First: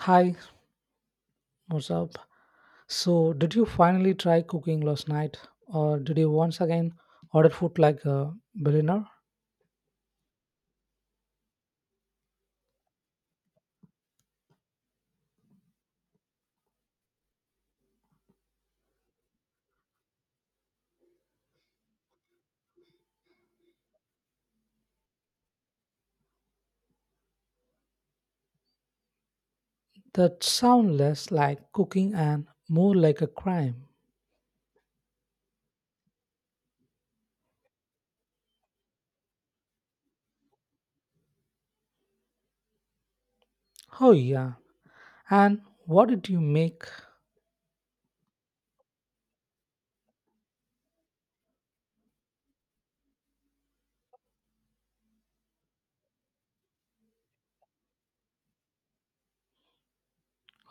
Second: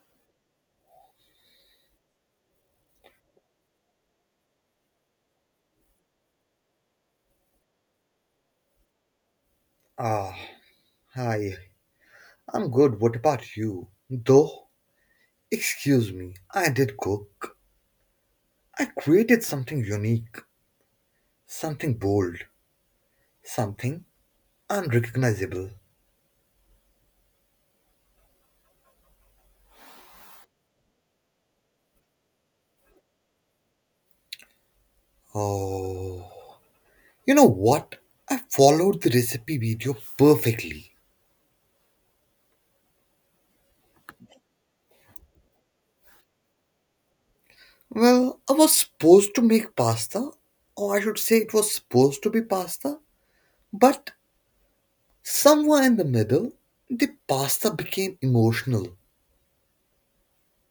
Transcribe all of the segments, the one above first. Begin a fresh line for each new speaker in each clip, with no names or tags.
Hi, what's up? So, did you finally try cooking last night, or did you once again order food like a billionaire?
Ah, hi. I'm good. What about you? Though, excuse me, I did cook. I created something unique, something bold, something unrecognizable.
That sounds less like cooking and more like a crime.
Oh, you know what? I followed the recipe video perfectly.
Oh, yeah. And what did you make?
Well, I was supposed to make pasta, or I should say it was supposed to be pasta, but somewhere in the middle, the pasta became emotional.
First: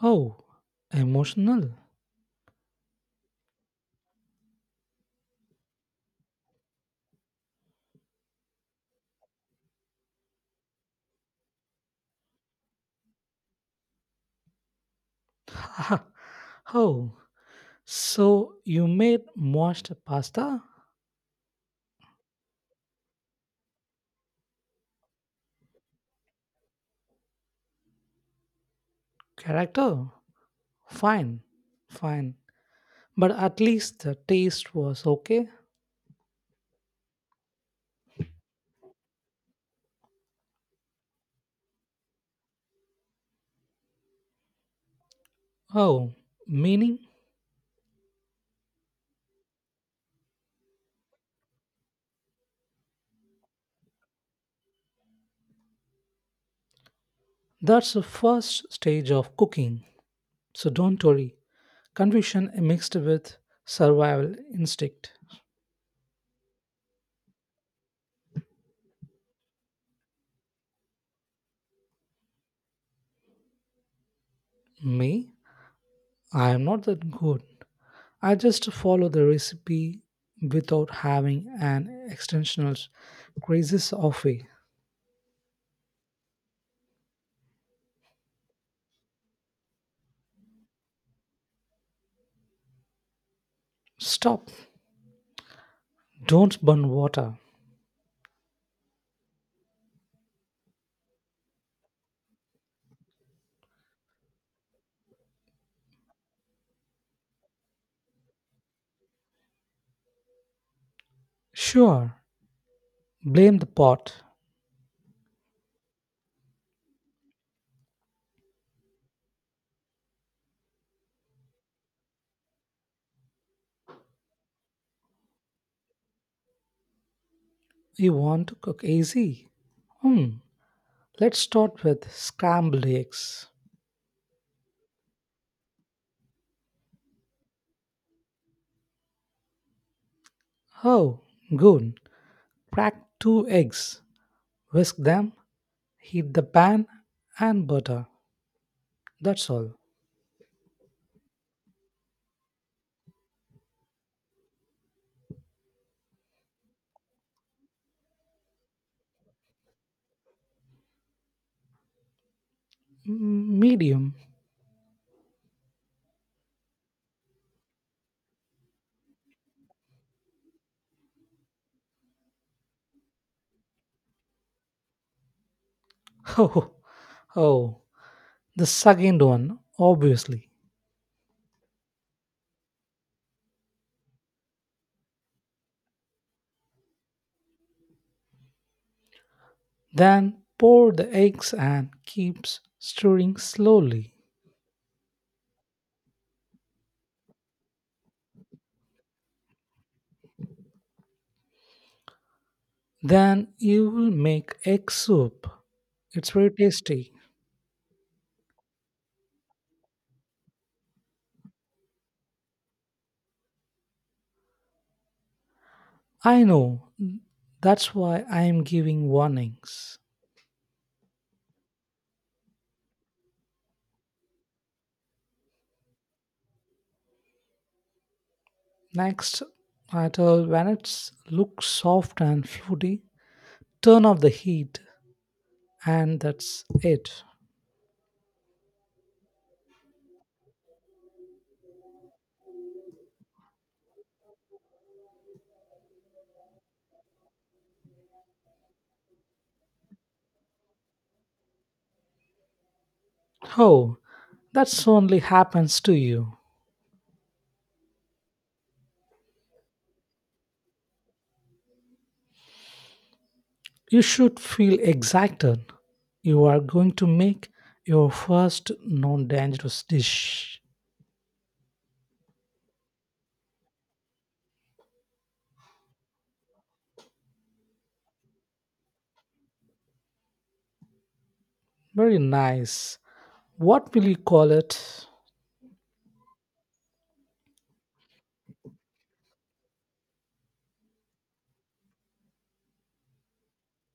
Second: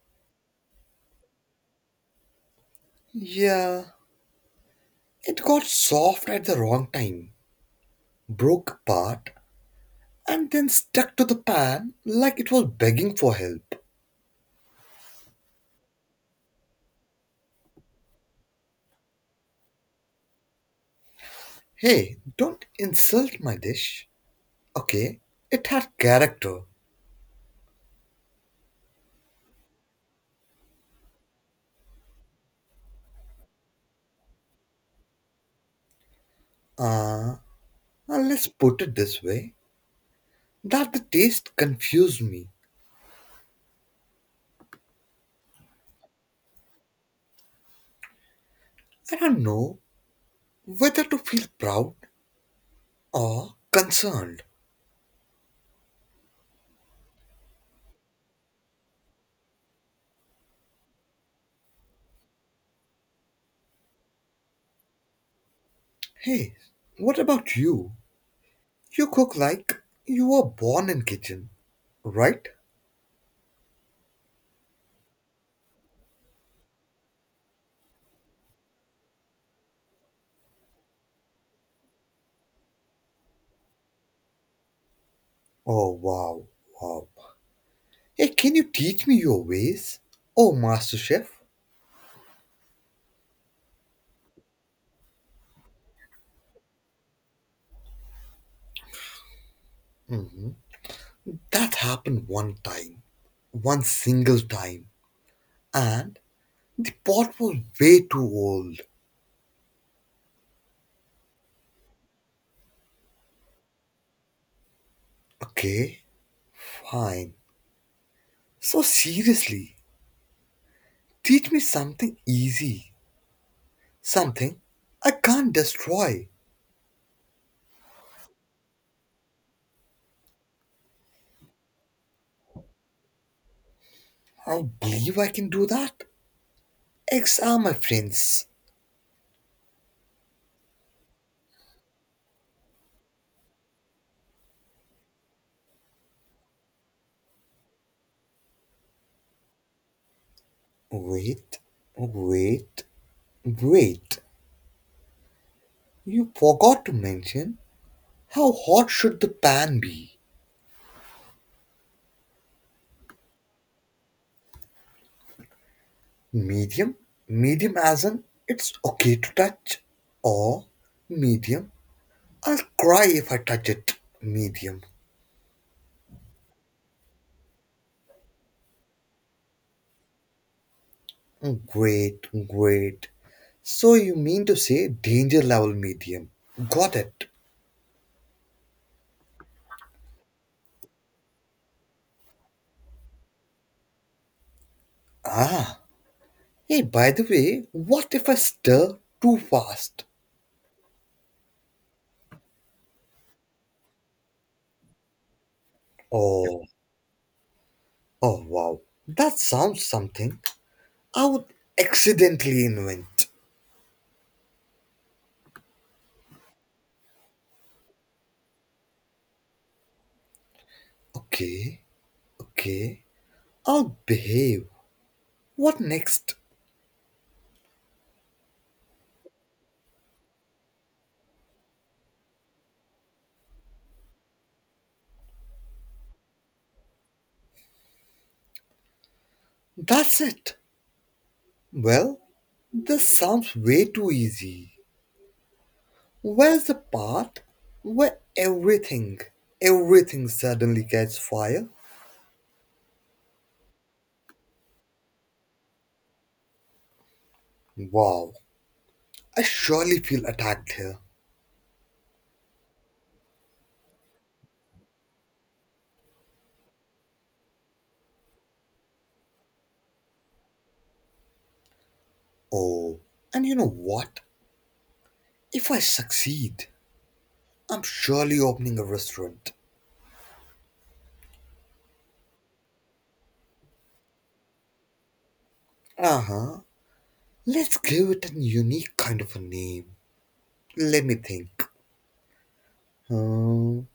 Oh, emotional.
Yeah, it got soft at the wrong time, broke apart, and then stuck to the pan like it was begging for help.
Oh, so you made moist pasta?
Hey, don't insult my dish. Okay, it had character.
Character? Fine, fine. But at least the taste was okay.
Uh, uh, let's put it this way that the taste confused me.
Oh, meaning?
I don't know whether to feel proud or concerned.
That's the first stage of cooking. So don't worry. Confusion mixed with survival instinct.
Hey, what about you? You cook like you were born in kitchen, right?
Me, I am not that good. I just follow the recipe without having an extensional crisis of a
Oh wow, wow. Hey, can you teach me your ways? Oh, Master Chef,
stop. Don't burn water.
mm, that happened one time, one single time, and the pot was way too old.
Sure, blame the pot.
Okay, fine. So, seriously, teach me something easy, something I can't destroy.
You want to cook easy? Hmm, let's start with scrambled eggs.
I don't believe I can do that. Eggs are my friends.
Oh, good. Crack two eggs. Whisk them, heat the pan and butter. That's all.
Wait, wait, wait. You forgot to mention how hot should the pan be?
Medium.
Medium? Medium as in it's okay to touch? Or medium? I'll cry if I touch it. Medium.
Oh, oh, the second one, obviously.
Great, great. So you mean to say danger level medium? Got it.
Then pour the eggs and keeps stirring slowly.
Ah. Hey, by the way, what if I stir too fast?
Then you will make egg soup. It's very
Oh,
tasty.
oh wow. That sounds something I would accidentally invent.
I know. That's why I am giving warnings.
Okay, okay. I'll behave. What next?
Next, until when it looks soft and fruity, turn off the heat, and that's it.
That's it. Well, this sounds way too easy. Where's the part where everything, everything suddenly gets fire?
Oh, that only happens to you.
Wow, I surely feel attacked here.
You should feel excited. You are going to make your first non dangerous dish.
Oh, and you know what? If I succeed, I'm surely opening a restaurant.
Very nice. What will you call it?
Uh huh. Let's give it a unique kind of a name. Let me think. Hmm.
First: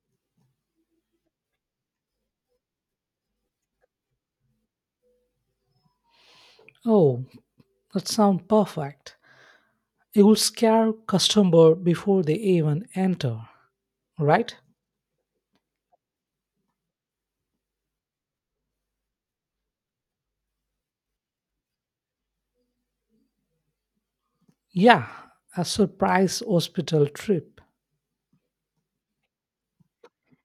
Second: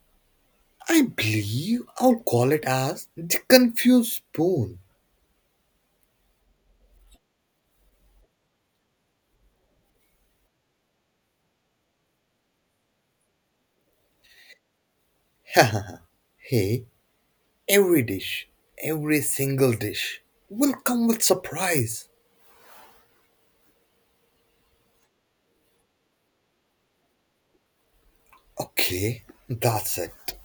I believe I'll call it as the Confused Spoon.
Oh, that sounds perfect. It will scare customer before they even enter, right?
Hey, every dish, every single dish, will come with surprise.
Yeah, a surprise hospital trip.
Okay, that's it.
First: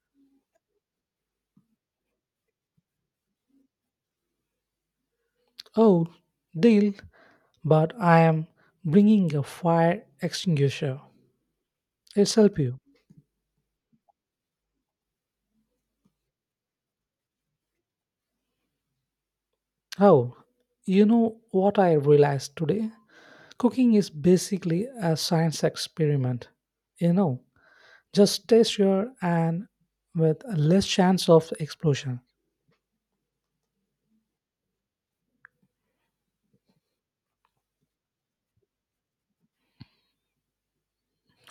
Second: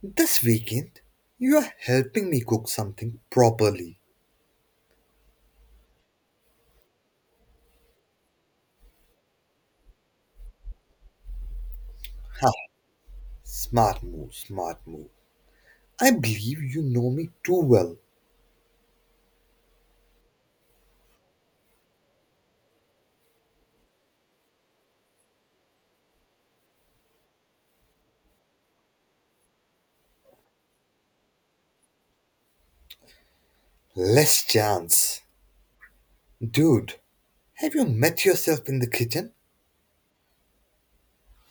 This weekend, you are helping me cook something properly.
Oh, deal, but I am bringing a fire extinguisher. It'll
Ha,
help you.
smart move, smart move. I believe you know me too well.
Oh, you know what I realized today? Cooking is basically a science experiment. You know, just taste your and with less chance of explosion.
Less chance. Dude, have you met yourself in the kitchen?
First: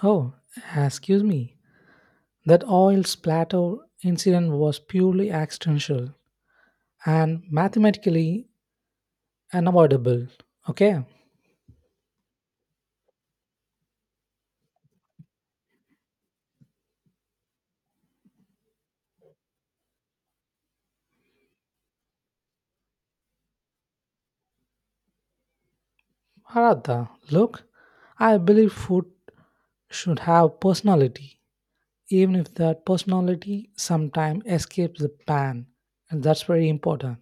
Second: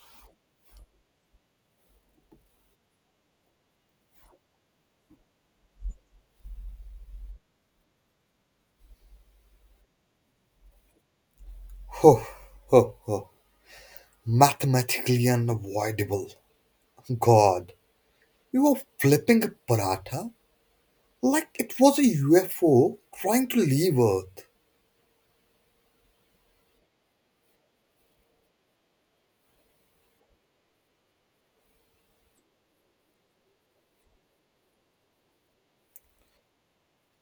Oh, excuse me. That oil splatter incident was purely accidental and mathematically unavoidable. Okay,
Ho, ho, ho. Mathematically unavoidable. God, you are flipping a paratha like it was a UFO trying to leave Earth.
Haratha, look, I believe food should have personality, even if that personality sometimes escapes the pan, and that's very important.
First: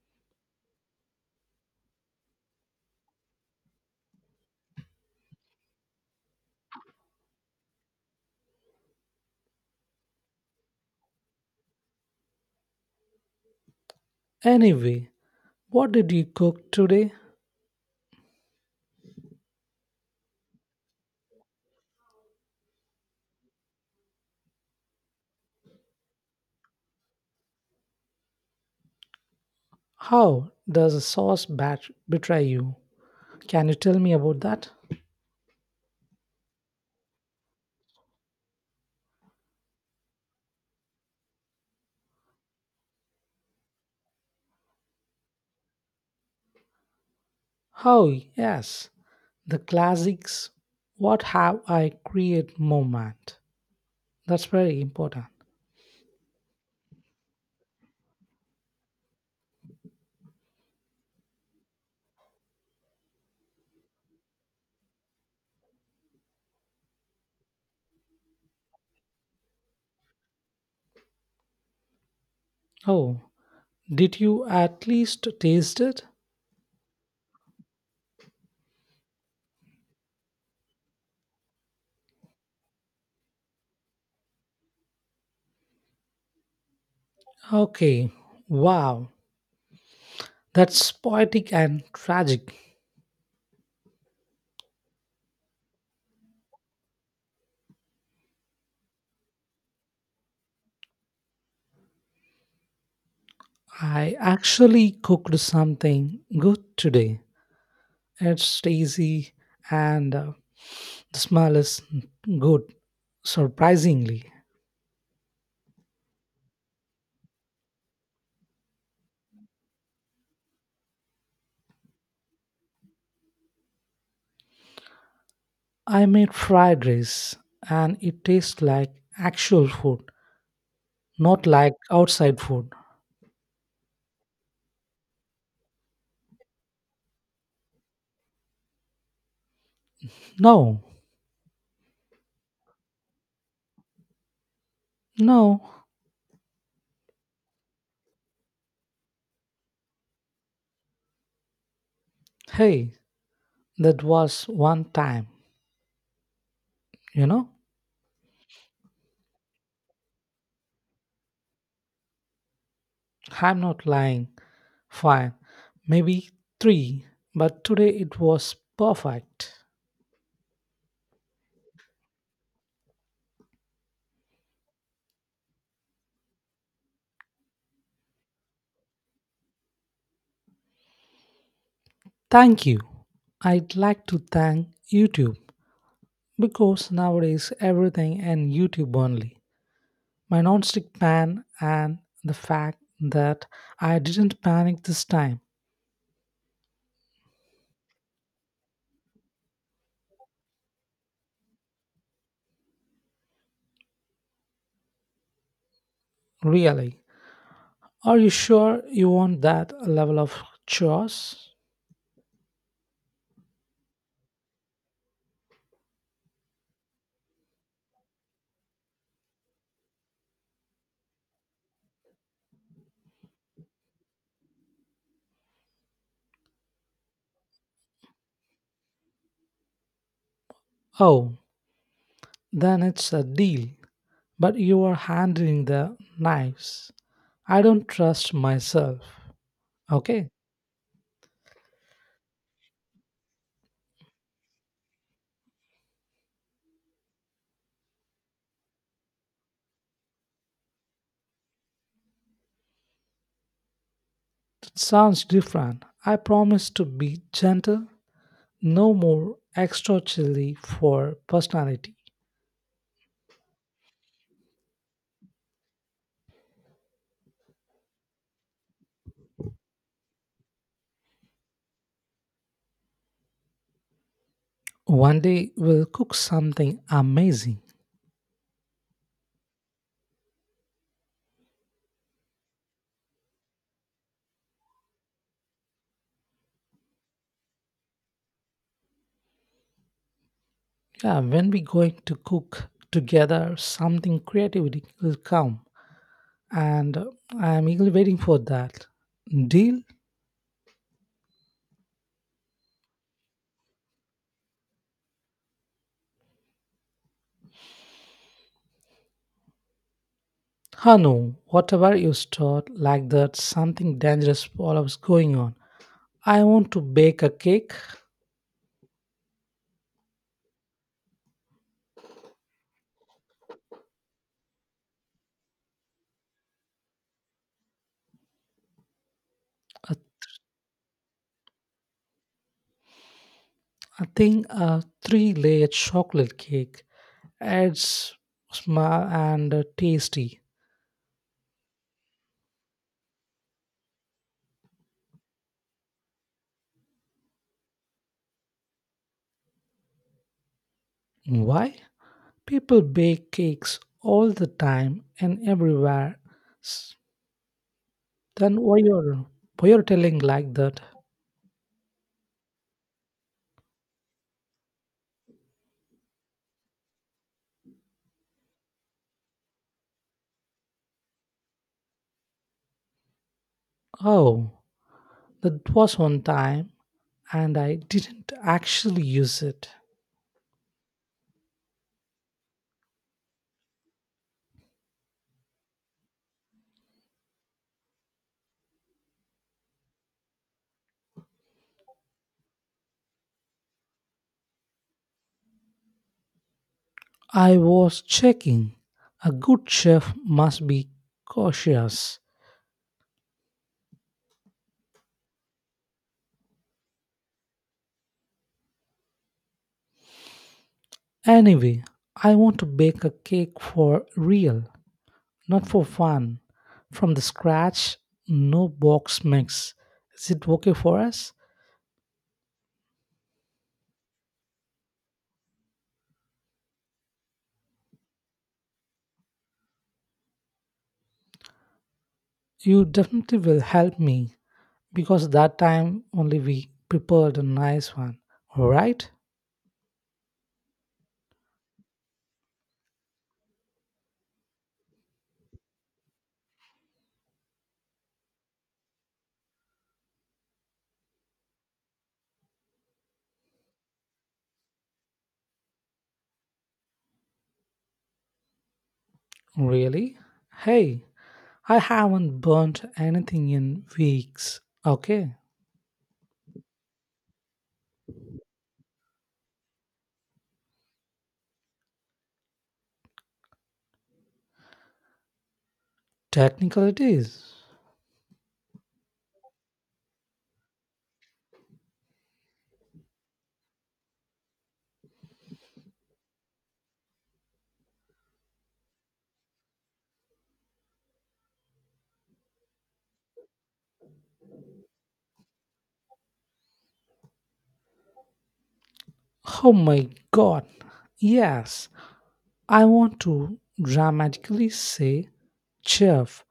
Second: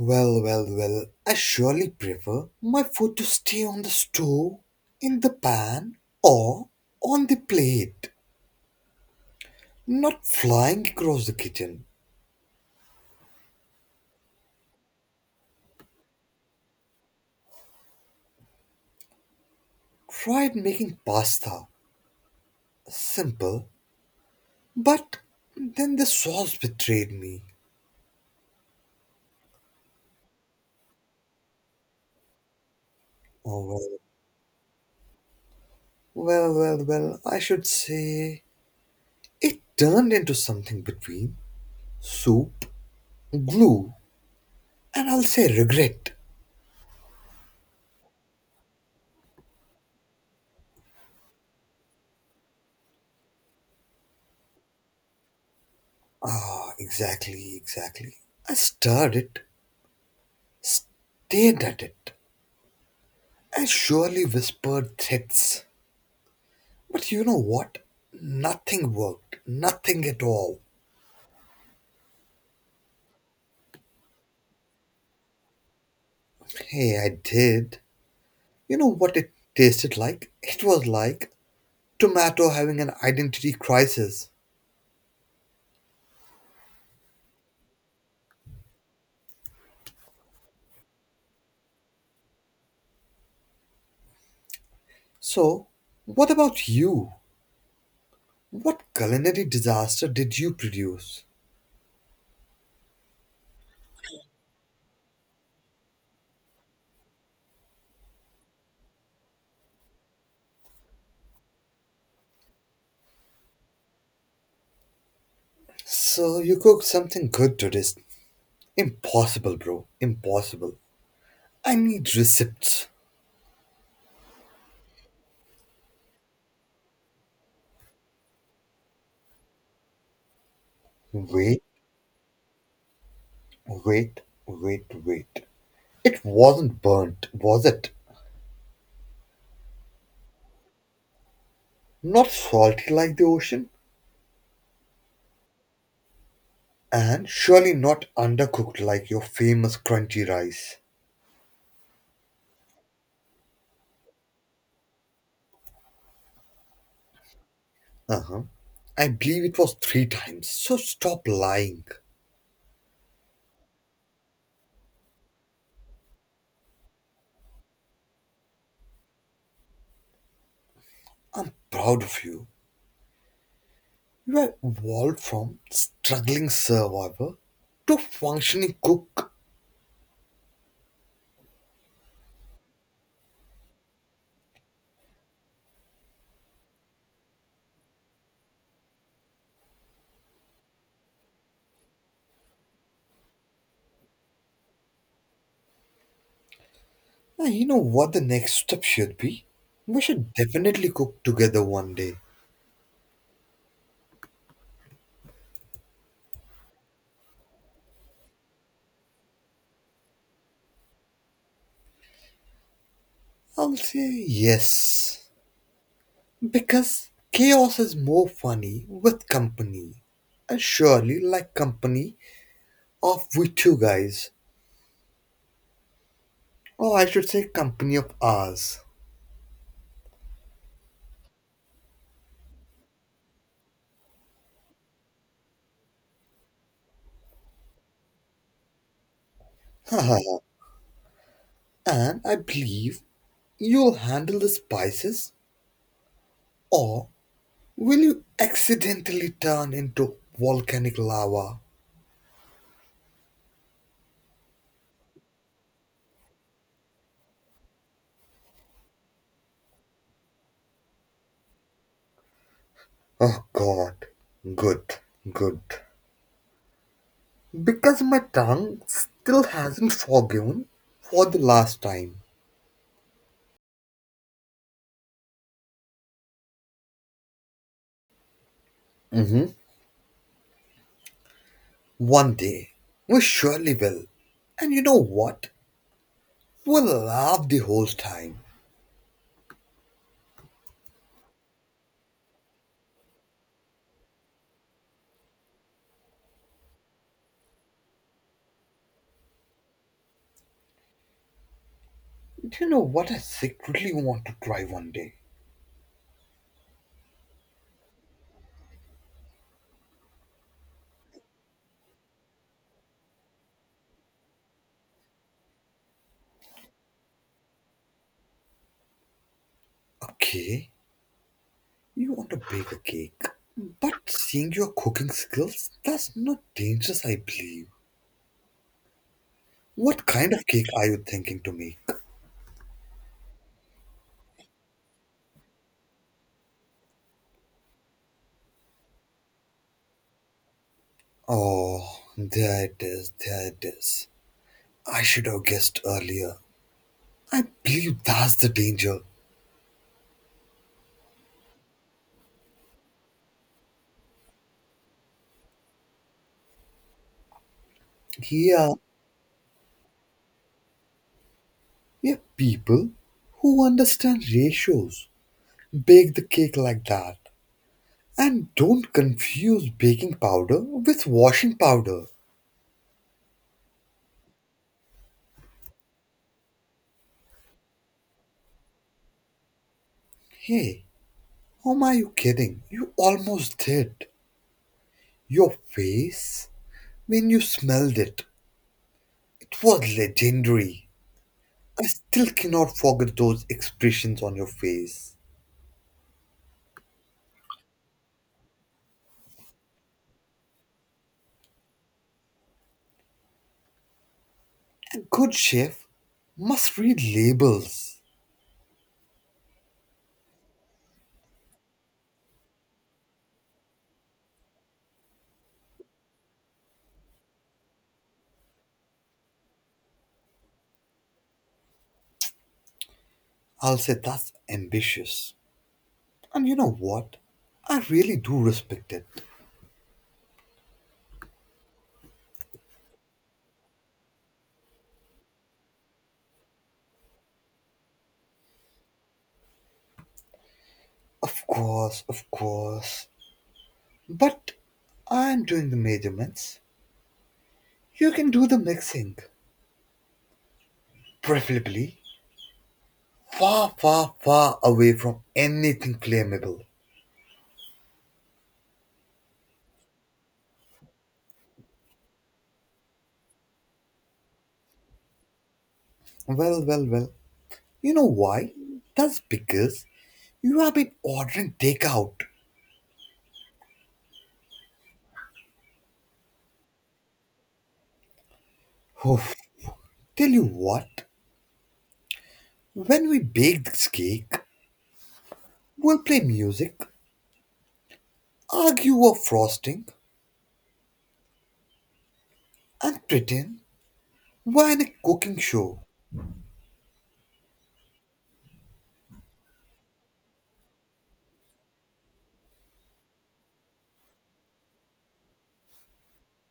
Well, well, well, I surely prefer my food to stay on the stove, in the pan, or on the plate, not flying across the kitchen.
Anyway, what did you cook today?
Tried making pasta, simple, but then the sauce betrayed me.
How does a sauce batch betray you? Can you
Oh,
tell me about that?
well, well, well, well, I should say it turned into something between soup, glue, and I'll say regret.
How? Yes, the classics. What have I create moment? That's very important.
Ah, exactly, exactly. I stirred it, stared at it, and surely whispered threats. But you know what? Nothing worked. Nothing at all.
Oh, did you at least taste it?
Hey, I did. You know what it tasted like? It was like tomato having an identity crisis.
Okay, wow, that's poetic and tragic.
So, what about you? What culinary disaster did you produce?
I actually cooked something good today. It's easy and the smell is good, surprisingly.
So, you cooked something good today. Impossible, bro. Impossible. I need receipts.
I made fried rice and it tastes like actual food, not
Wait,
like outside food.
wait, wait, wait. It wasn't burnt, was it?
No,
Not salty like the ocean,
no.
and surely not undercooked like your famous crunchy rice.
Hey, that was one time, you know?
Uh huh. I believe it was three times, so stop lying.
I'm not lying. Fine, maybe three, but today it was perfect.
I'm proud of you. You have evolved from struggling survivor to functioning cook.
Thank you. I'd like to thank YouTube because nowadays everything and YouTube only. My nonstick pan and the fact that I didn't panic this time.
And you know what the next step should be? We should definitely cook together one day.
Really. Are you sure you want that level of chores?
I'll say yes, because chaos is more funny with company. And surely, like company of we two guys, or I should say, company of ours.
Oh, then it's a deal. But you are handling the knives. I don't trust myself. Okay,
Haha. And I believe you'll handle the spices, or will you accidentally turn into volcanic lava?
that sounds different. I promise to be gentle. No more extra chili for personality.
Oh god, good, good. Because my tongue still hasn't forgiven for the last time.
One day we'll cook something amazing.
Mhm. One day, we surely will. And you know what? We'll laugh the whole time.
Yeah, when we going to cook together something creativity will come and I am eagerly waiting for that. Deal?
Do you know what I secretly want to try one day?
Ah no, whatever you start like that something dangerous follows going on. I want to bake a cake,
Okay, you want to bake a cake. But seeing your cooking skills, that's not dangerous, I believe.
a,
What kind of cake are you thinking to make?
I think a three layer chocolate cake. It's small and tasty.
Oh, there it is, there it is. I should have guessed earlier. I believe that's the danger.
Why? People bake cakes all the time and everywhere. S- Then
Here,
why you're telling like that?
we have people who understand ratios. Bake the cake like that. And don't confuse baking powder with washing powder.
Oh, that was one time, and I didn't actually use it.
Hey, whom are you kidding? You almost did. Your face? When you smelled it, it was legendary. I still cannot forget those expressions on your face.
I was checking. A good chef must be cautious.
A good chef must read labels.
Anyway, I want to bake a cake for real, not for fun. From the scratch, no box mix. Is it okay for us?
I'll say that's ambitious. And you know what? I really do respect it.
You definitely will help me, because that time only we prepared a nice one, right?
Of course, of course. But I'm doing the measurements. You can do the mixing. Preferably far, far, far away from anything claimable.
Really? Hey, I haven't burnt anything in weeks. Okay,
Well, well, well. You know why? That's because you have been ordering takeout.
technical it is.
Oof. Tell you what, when we bake this cake, we'll play music, argue over frosting, and pretend we're in a cooking show.
Oh my god. Yes, I want to dramatically say, Chef,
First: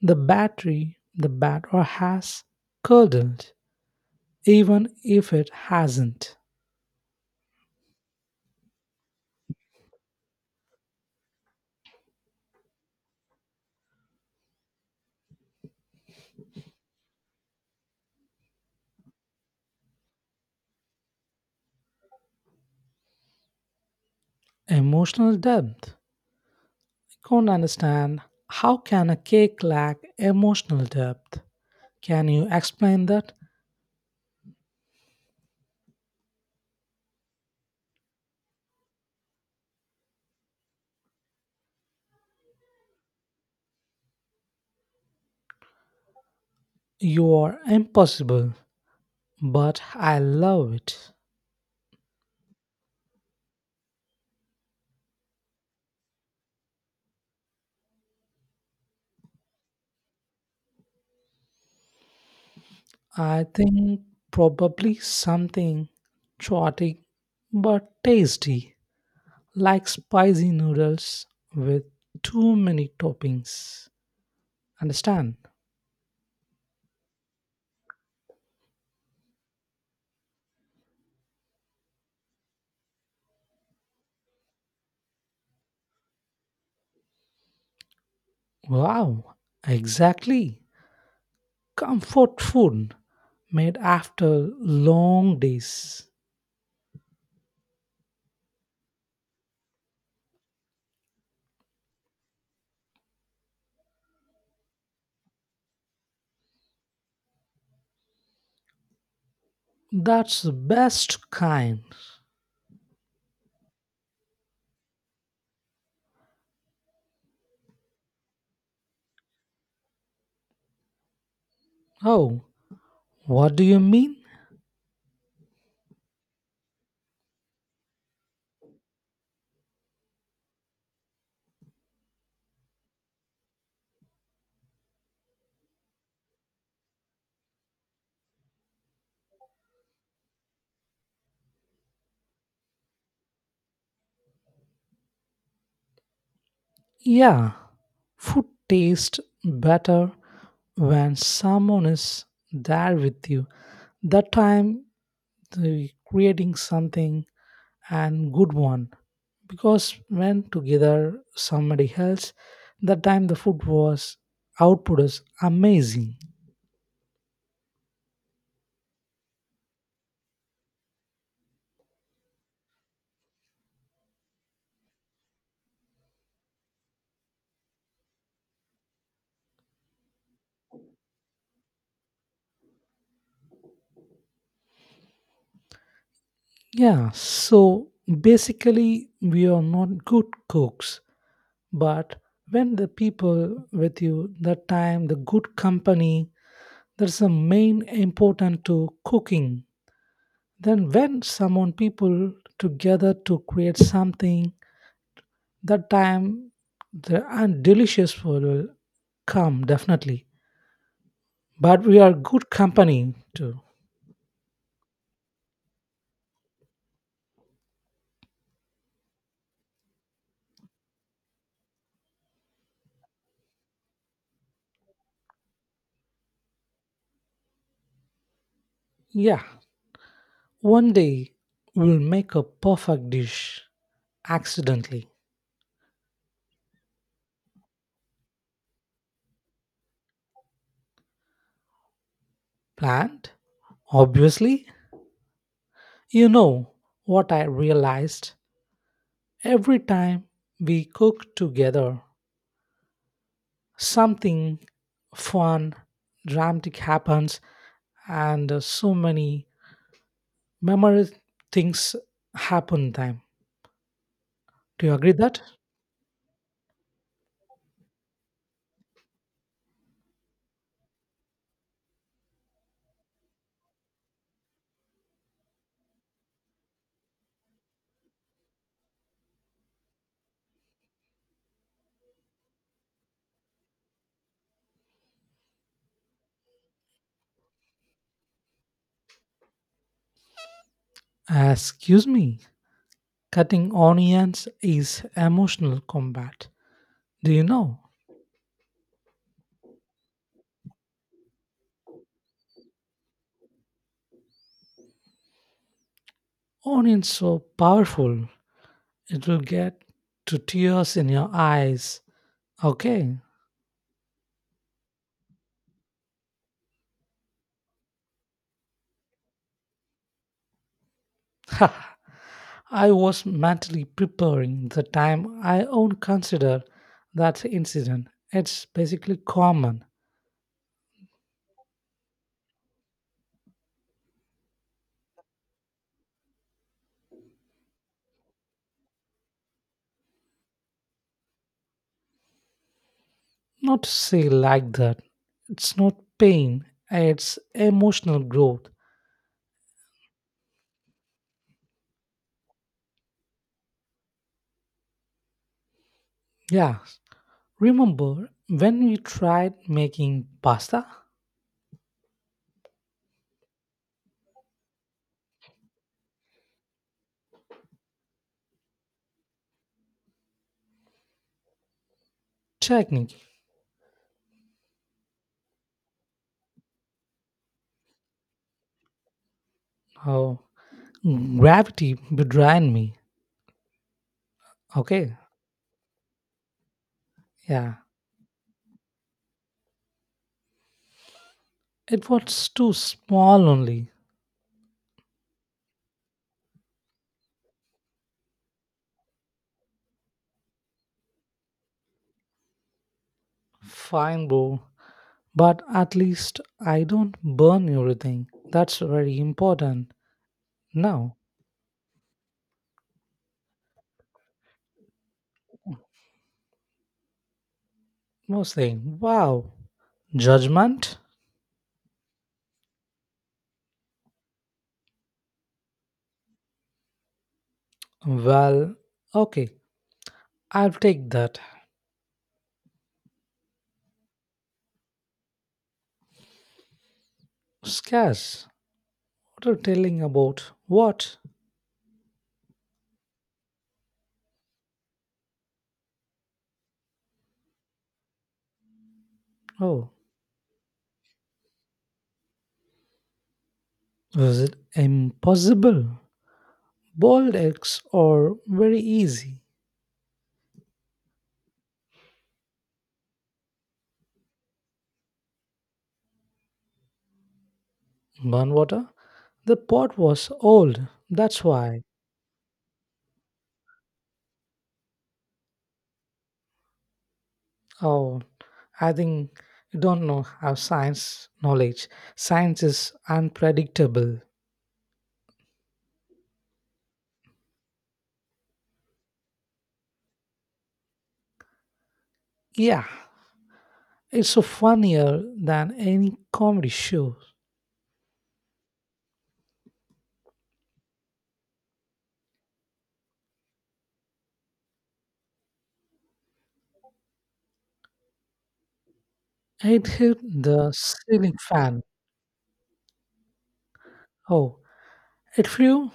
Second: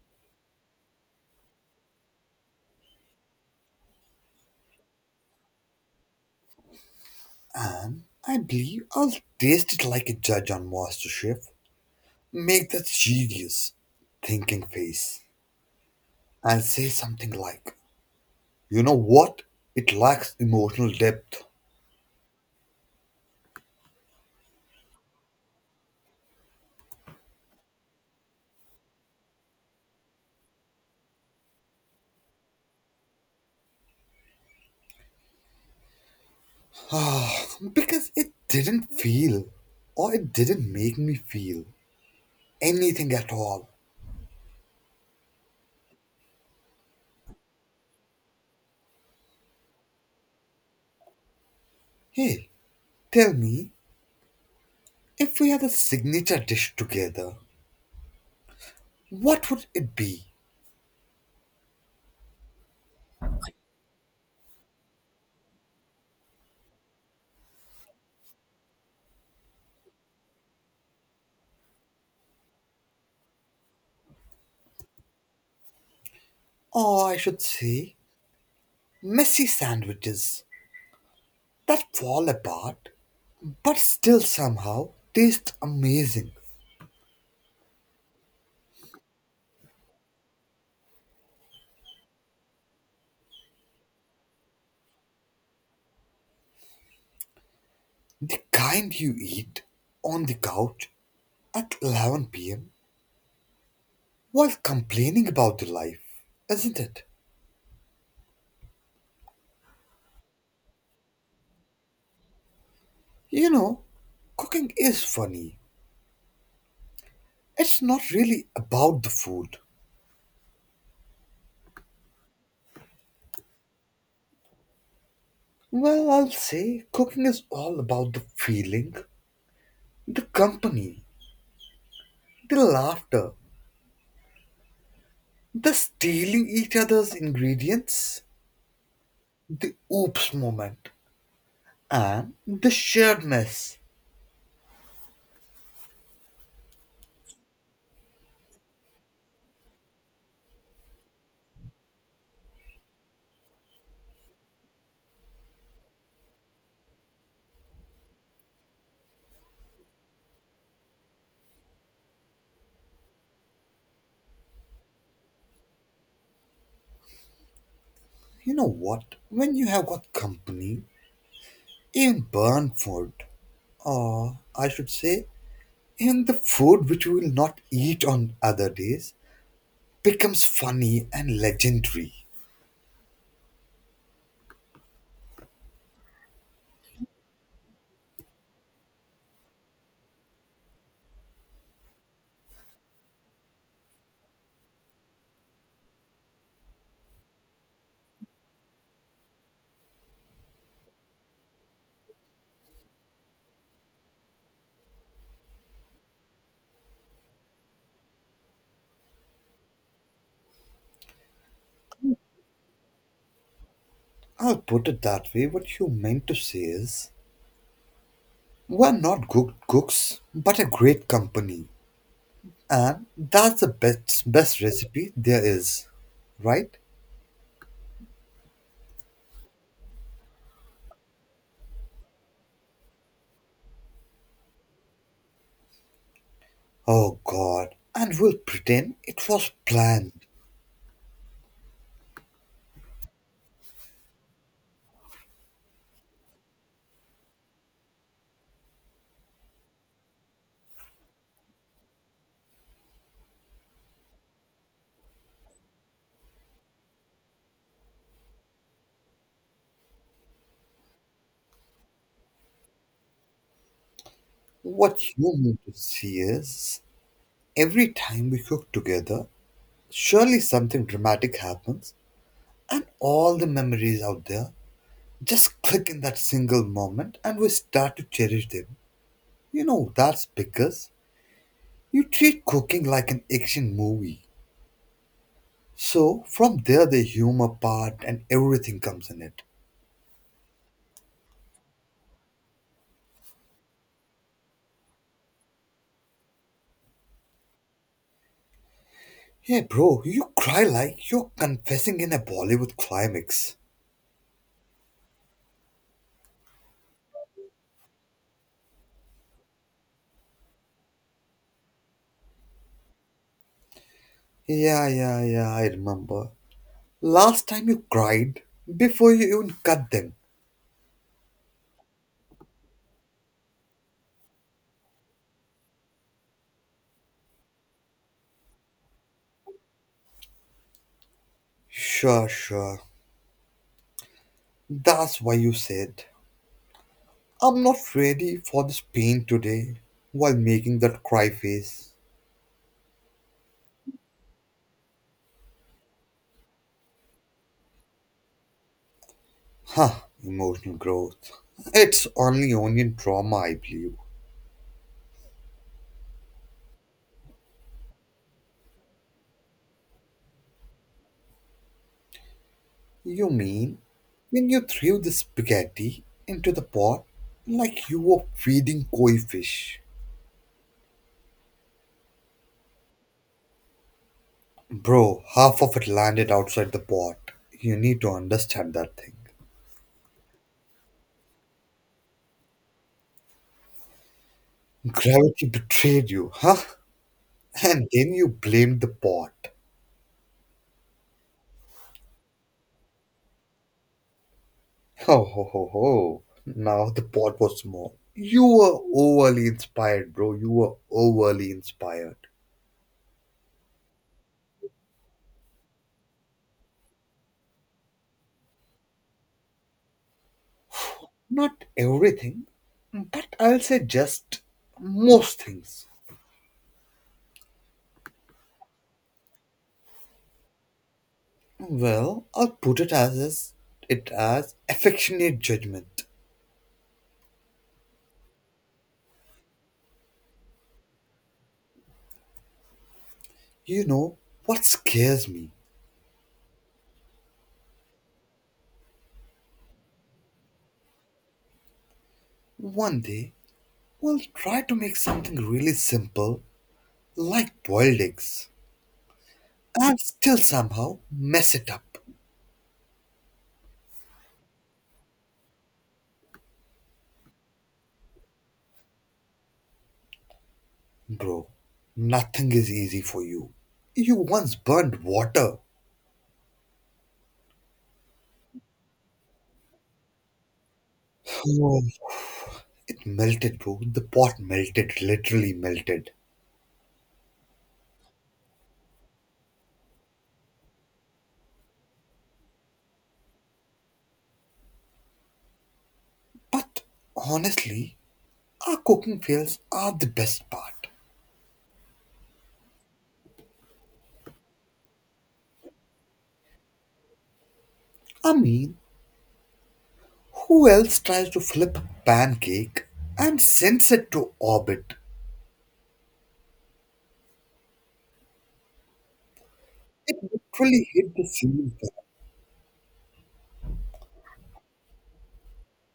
the batter has curdled, even if it hasn't.
And I believe I'll taste it like a judge on MasterChef. Make that serious thinking face and say something like, you know what? It lacks emotional depth.
Emotional depth. Can't understand how can a cake lack emotional depth? Can you explain that?
Ah, because it didn't feel or it didn't make me feel anything at all.
You are impossible, but I love it.
Hey, tell me, if we had a signature dish together, what would it be?
I think probably something chaotic but tasty, like spicy noodles with too many toppings. Understand?
Or I should say, messy sandwiches that fall apart but still somehow taste amazing.
Wow, exactly. Comfort food made after long days.
The kind you eat on the couch at 11 p.m. while complaining about the life, isn't it?
That's the best kind.
You know, cooking is funny. It's not really about the food.
Oh, what do you mean?
Well, I'll say cooking is all about the feeling, the company, the laughter, the stealing each other's ingredients, the oops moment, and the shared mess.
Yeah, food tastes better when someone is there with you. That time, the creating something and good one. Because when together somebody else, that time the food was output is amazing.
You know what? When you have got company, in Burnford, or I should say, in the food which we will not eat on other days, becomes funny and legendary.
Yeah, so basically we are not good cooks. But when the people with you, the time, the good company, that's the main important to cooking. Then when someone people together to create something, that time the and delicious food will come definitely. But we are good company too.
I'll put it that way. What you meant to say is, we're not good cooks, but a great company, and that's the best best recipe there is, right?
Yeah. One day we'll make a perfect dish accidentally.
Oh God! And we'll pretend it was planned.
Planned? Obviously. You know what I realized? Every time we cook together, something fun, dramatic happens, and so many memorable things happen. Time. Do you agree
What you
that?
mean to see is, every time we cook together, surely something dramatic happens, and all the memories out there just click in that single moment, and we start to cherish them. You know, that's because you treat cooking like an action movie. So, from there, the humor part and everything comes in it.
Excuse me. Cutting onions is emotional combat. Do you know?
Hey, bro, you cry like you're confessing in a Bollywood climax.
Onions so powerful it will get to tears in your eyes. Okay.
Yeah, yeah, yeah, I remember. Last time you cried before you even cut them.
I was mentally preparing the time I won't consider that incident. It's basically common.
Sure, sure. That's why you said. I'm not ready for this pain today while making that cry face.
Not to say like that. It's not pain, it's emotional growth.
Huh, emotional growth. It's only onion trauma, I believe.
Yeah. Remember when we tried making pasta?
You mean when you threw the spaghetti into the pot like you were feeding koi fish?
Technique.
Bro, half of it landed outside the pot. You need to understand that thing.
Oh, gravity behind me. Okay.
Gravity betrayed you, huh?
Yeah.
And then you blamed the pot.
It was too small only.
Ho ho ho ho. Now the pot was small. You were overly inspired, bro. You were overly inspired.
Fine, bro. But at least I don't burn everything. That's very important. Now,
Not everything, but I'll say just most things.
no saying, wow, judgment?
Well, I'll put it as affectionate judgment.
Well, okay, I'll take that.
You know what scares me?
Scarce. What are you telling about? What?
One day we'll try to make something really simple like boiled eggs
Oh,
and still somehow mess it up.
was it impossible? Boiled eggs are very easy.
Bro, nothing is easy for you. You once burned water.
Burn water? The pot was old, that's
Oh,
why.
it melted, bro. The pot melted, literally melted.
Oh, I think you don't know how science knowledge. Science is unpredictable.
But honestly, our cooking fails are the best part.
Yeah, it's so funnier than any comedy show.
I mean, who else tries to flip a pancake and sends it to orbit?
It
It
hit the
literally hit the
ceiling
ceiling
fan.
fan.
Oh, it flew?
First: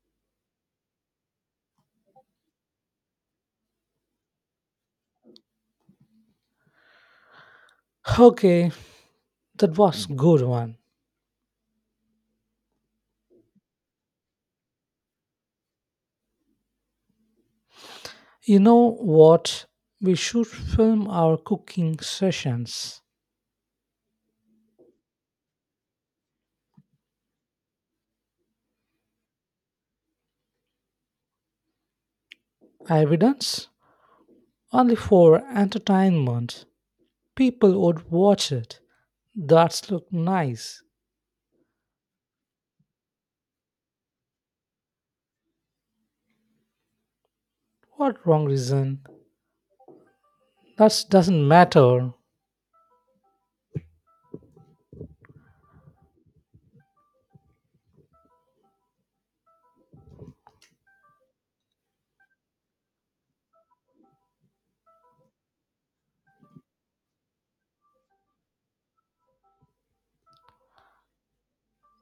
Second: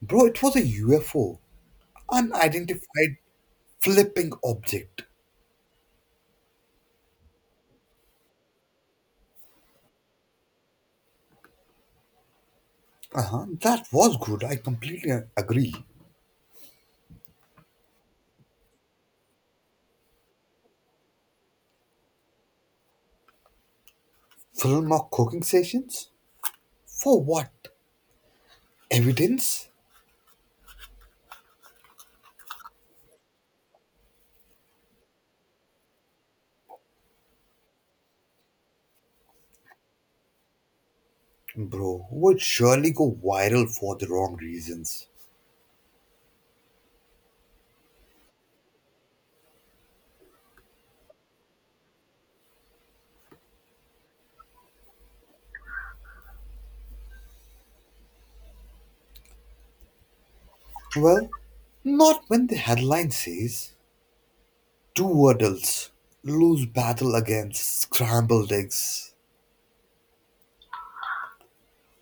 Bro, it was a UFO, unidentified flipping object.
Okay, that was good one.
Uh-huh, that was good. I completely agree.
You know what? We should film our cooking sessions.
Film or cooking sessions? For what? Evidence?
Evidence? Only for entertainment. People would watch it. That's look nice.
Bro, would surely go viral for the wrong reasons.
What wrong reason? That doesn't matter.
Well, not when the headline says two adults lose battle against scrambled eggs.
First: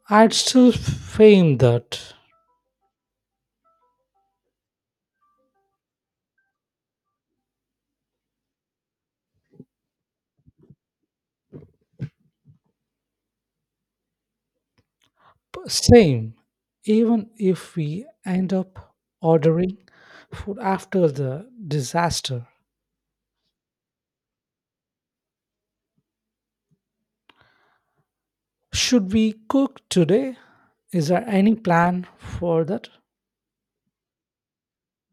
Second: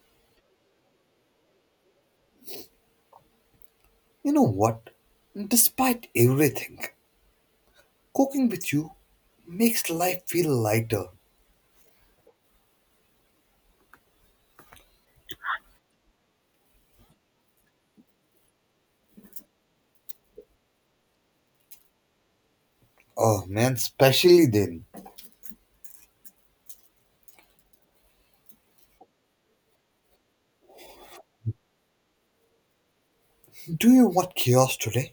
I'd still fame that.
You know what? Despite everything, cooking with you makes life feel lighter.
Same. Even if we end up ordering food after the disaster.
Oh man, especially then.
Should we cook today? Is there any plan for that?
Do you want chaos today?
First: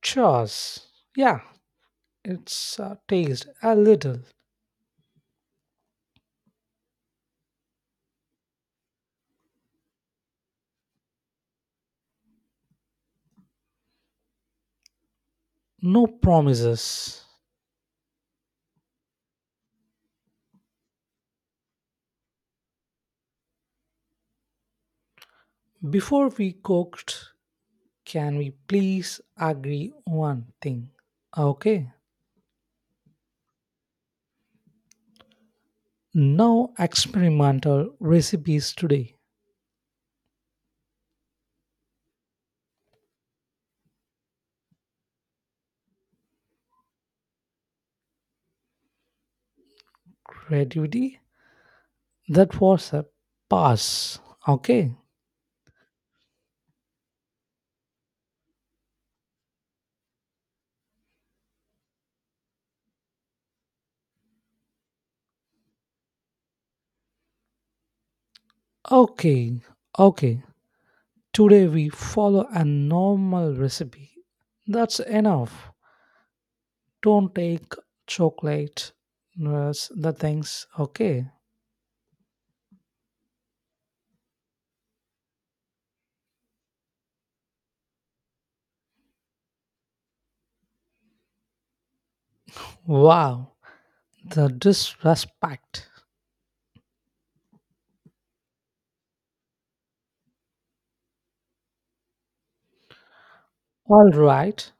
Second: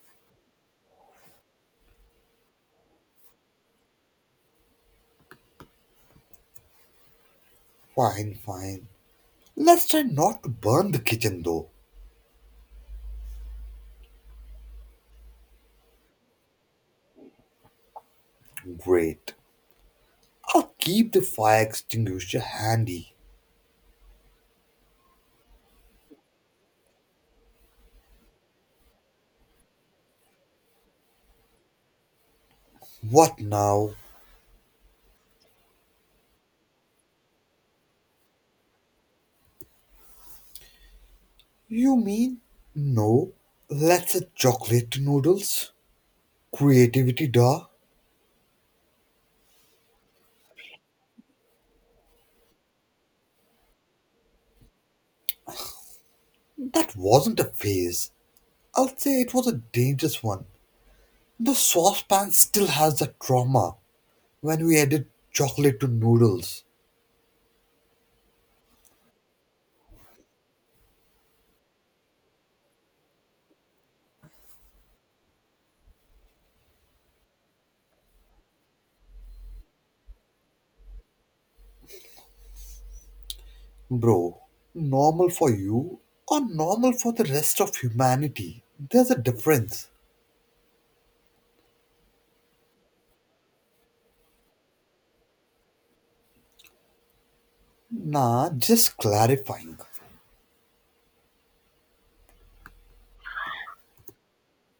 Chores. Yeah, it's taste a little.
Fine, fine. Let's try not to burn the kitchen though.
No promises.
Great. Or keep the fire extinguisher handy.
Before we cooked, can we please agree one thing? Okay.
What now?
No experimental recipes today.
You mean? No. Let's a chocolate noodles? Creativity, duh.
Creativity? That was a pass. Okay.
That wasn't a phase. I'll say it was a dangerous one. The saucepan still has that trauma when we added chocolate to noodles.
Okay. Okay. Today we follow a normal recipe. That's enough. Don't take chocolate. That's the things. Okay.
Bro, normal for you or normal for the rest of humanity? There's a difference.
Wow. The disrespect.
Nah, just clarifying.
All right.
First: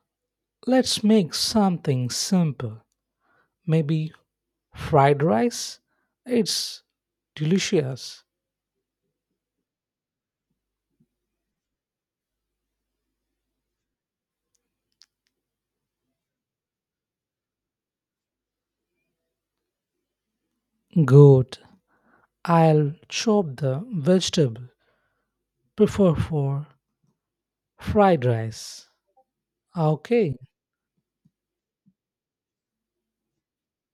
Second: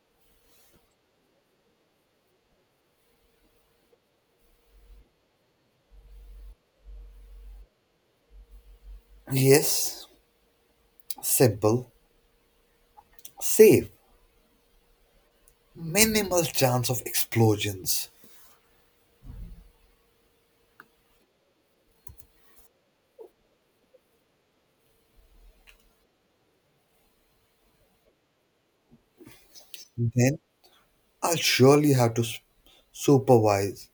Let's make something simple. Maybe fried rice? It's delicious.
Yes, simple. Save minimal chance of explosions.
Good. I'll chop the vegetable. Prefer for fried rice. Okay.
Then I'll surely have to supervise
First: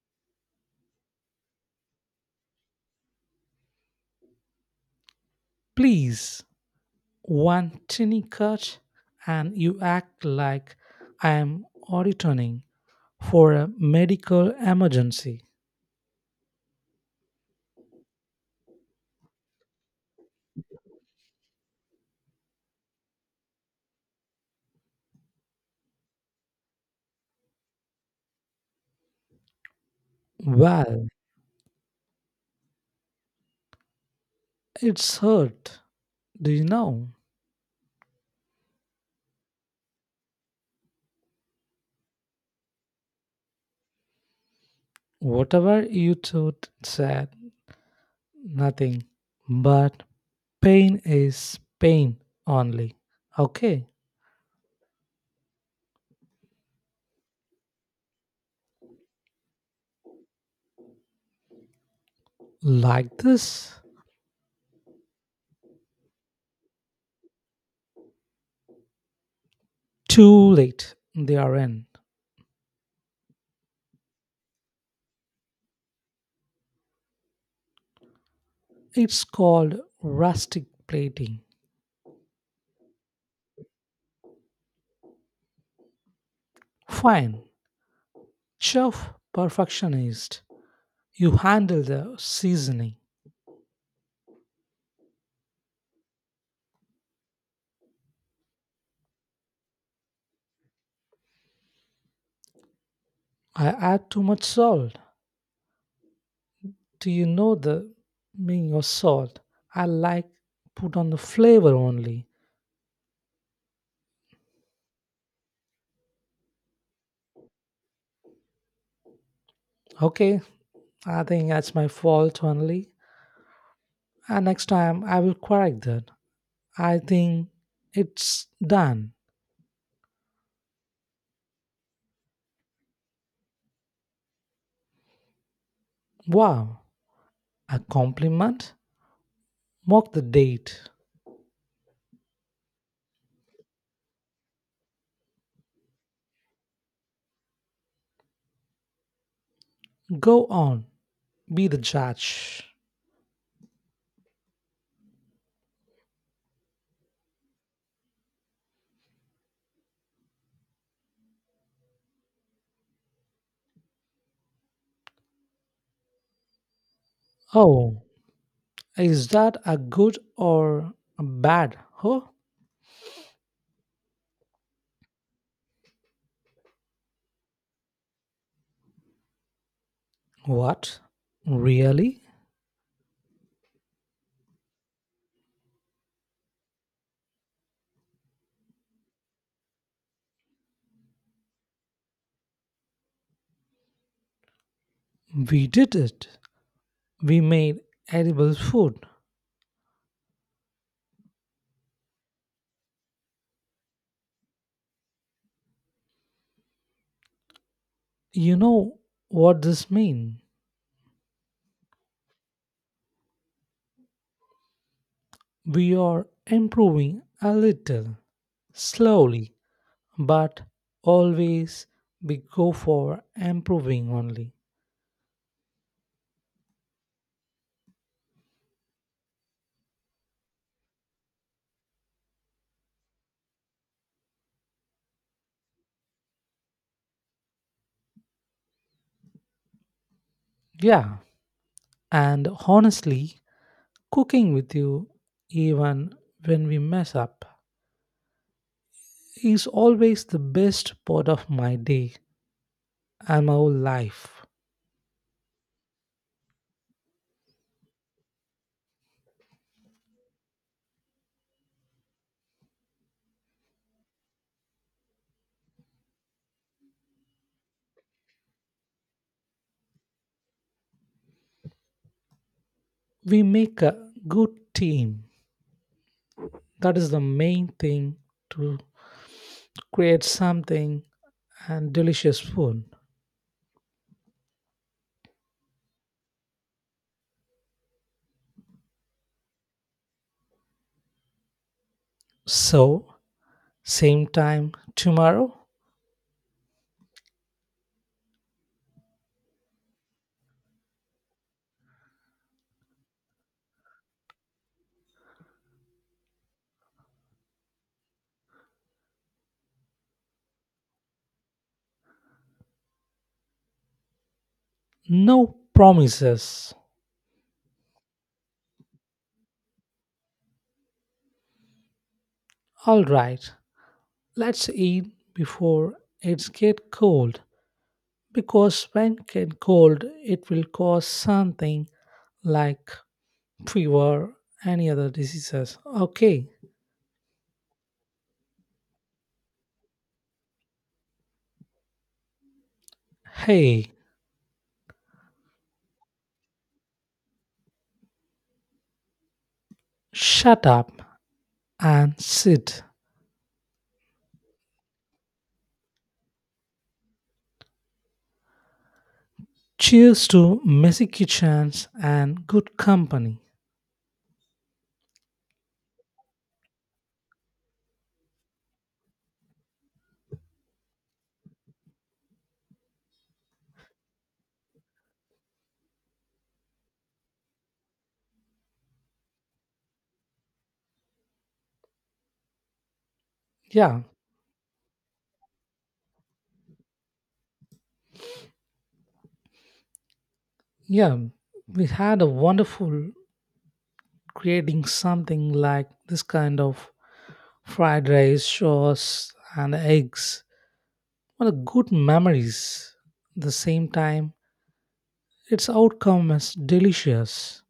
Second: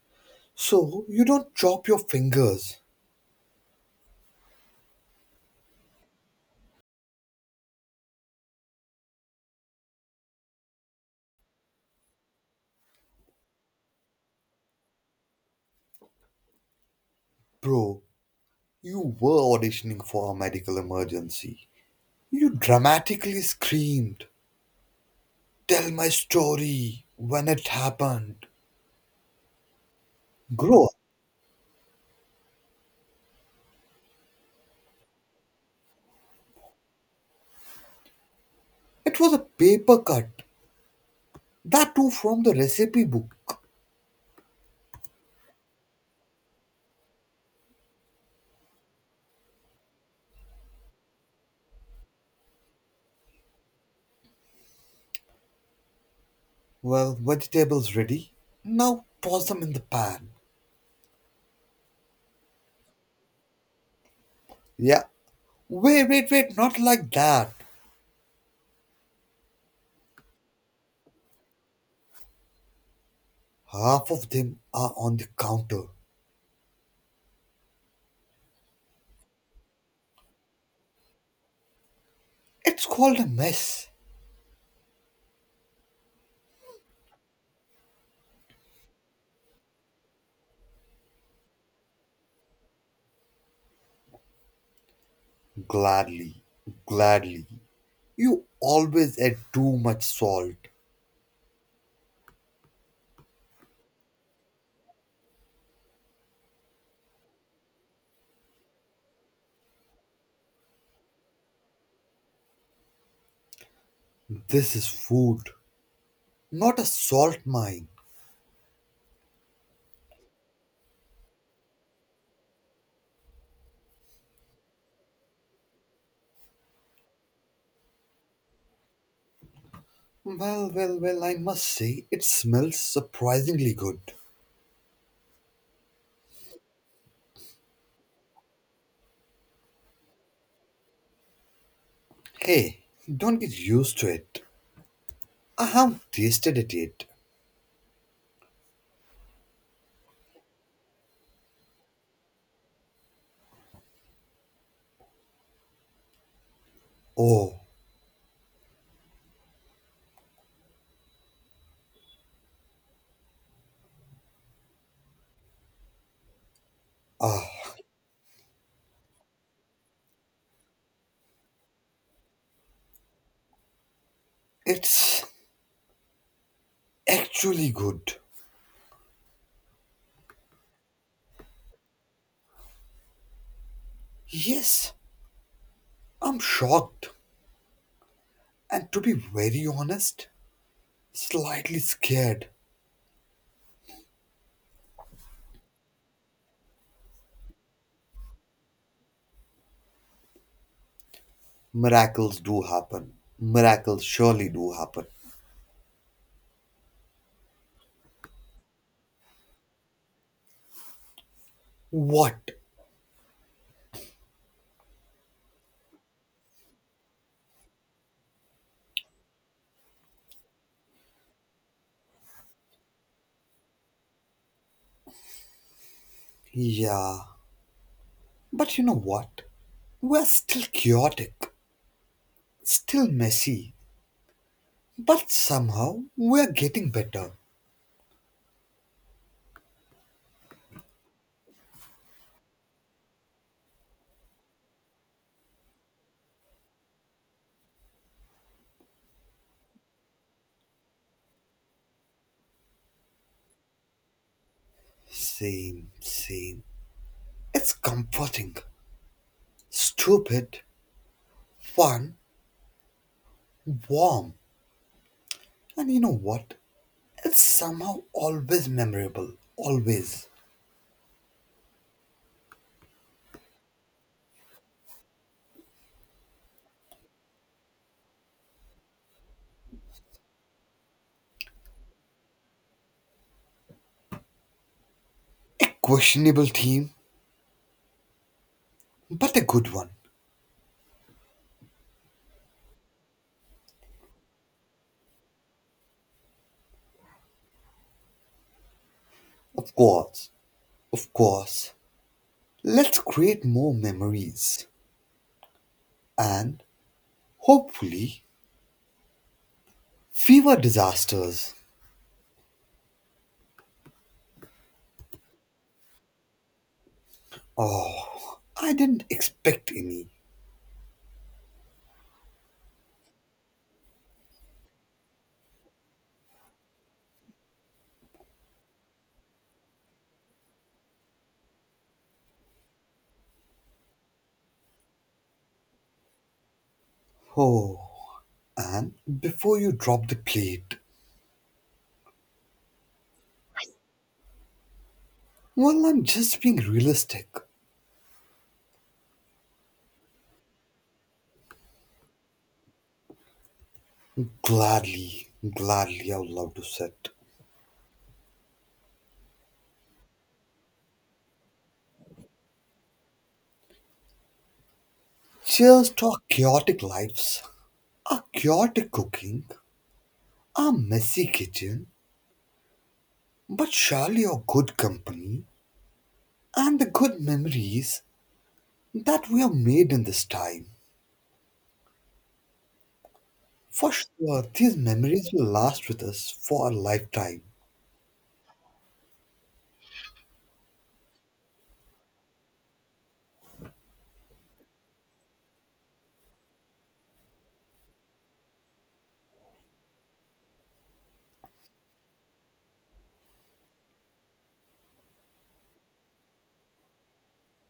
so you don't chop your fingers.
Please, one tiny cut, and you act like I am auditioning for a medical emergency.
Bro, you were auditioning for a medical emergency. You dramatically screamed, tell my story when it happened. Grow up.
Well, it's hurt. Do you know?
It was a paper cut, that too from the recipe book.
Whatever you thought said nothing, but pain is pain only. Okay,
Well, vegetables ready. Now toss them in the pan.
like this.
Yeah. Wait, wait, wait, not like that.
Too late, they are in.
Half of them are on the counter.
It's called rustic plating.
It's called a mess.
Fine, chef perfectionist. You handle the seasoning.
Gladly, gladly. You always add too much salt.
I add too much salt. Do you know the meaning of salt? I like put on the flavor only.
This is food, not a salt mine.
Okay, I think that's my fault only. And next time I will correct that. I think it's done.
Well, well, well, I must say, it smells surprisingly good.
Wow, a compliment? Mark the date.
Hey, don't get used to it. I haven't tasted it yet.
Go on, be the judge.
Oh, ah,
Oh, is that a good or a bad? Oh,
it's actually good.
what? Really?
Yes, I'm shocked. And to be very honest, slightly scared.
We did it. We made edible food.
Miracles do happen. Miracles surely do happen.
You know what this means?
What?
We are improving a little, slowly, but always we go for improving only.
Yeah. But you know what? We're still chaotic, still messy, but somehow we're getting better.
Yeah, and honestly, cooking with you even when we mess up is always the best part of my day and my whole life.
Same, same. It's comforting, stupid, fun, warm. And you know what? It's somehow always memorable. Always.
We make a good team. That is the main thing to create something and delicious food.
Questionable team, but a good one.
So, same time tomorrow?
Of course. Of course. Let's create more memories and hopefully fewer disasters.
No promises.
Oh, I didn't expect any.
All right, let's eat before it's get cold because when get cold it will cause something like fever any other diseases okay.
Oh, and before you drop the plate,
Hey,
well, I'm just being realistic.
shut up and sit.
Gladly, gladly, I would love to sit.
Cheers to messy kitchens and good company.
Cheers to our chaotic lives, our chaotic cooking, our messy kitchen, but surely our good company and the good memories that we have made in this time. For
Yeah,
sure, these memories will last with us for a lifetime.
yeah, we had a wonderful creating something like this kind of fried rice, sauce, and eggs. What a good memories. The same time, its outcome is delicious.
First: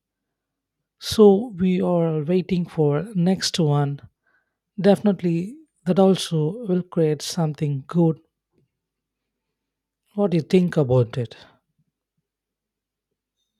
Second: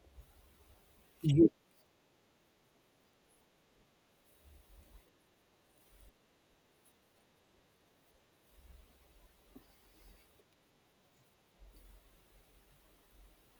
So
You
we are waiting for next one. Definitely, that also will create something good. What do you think about it?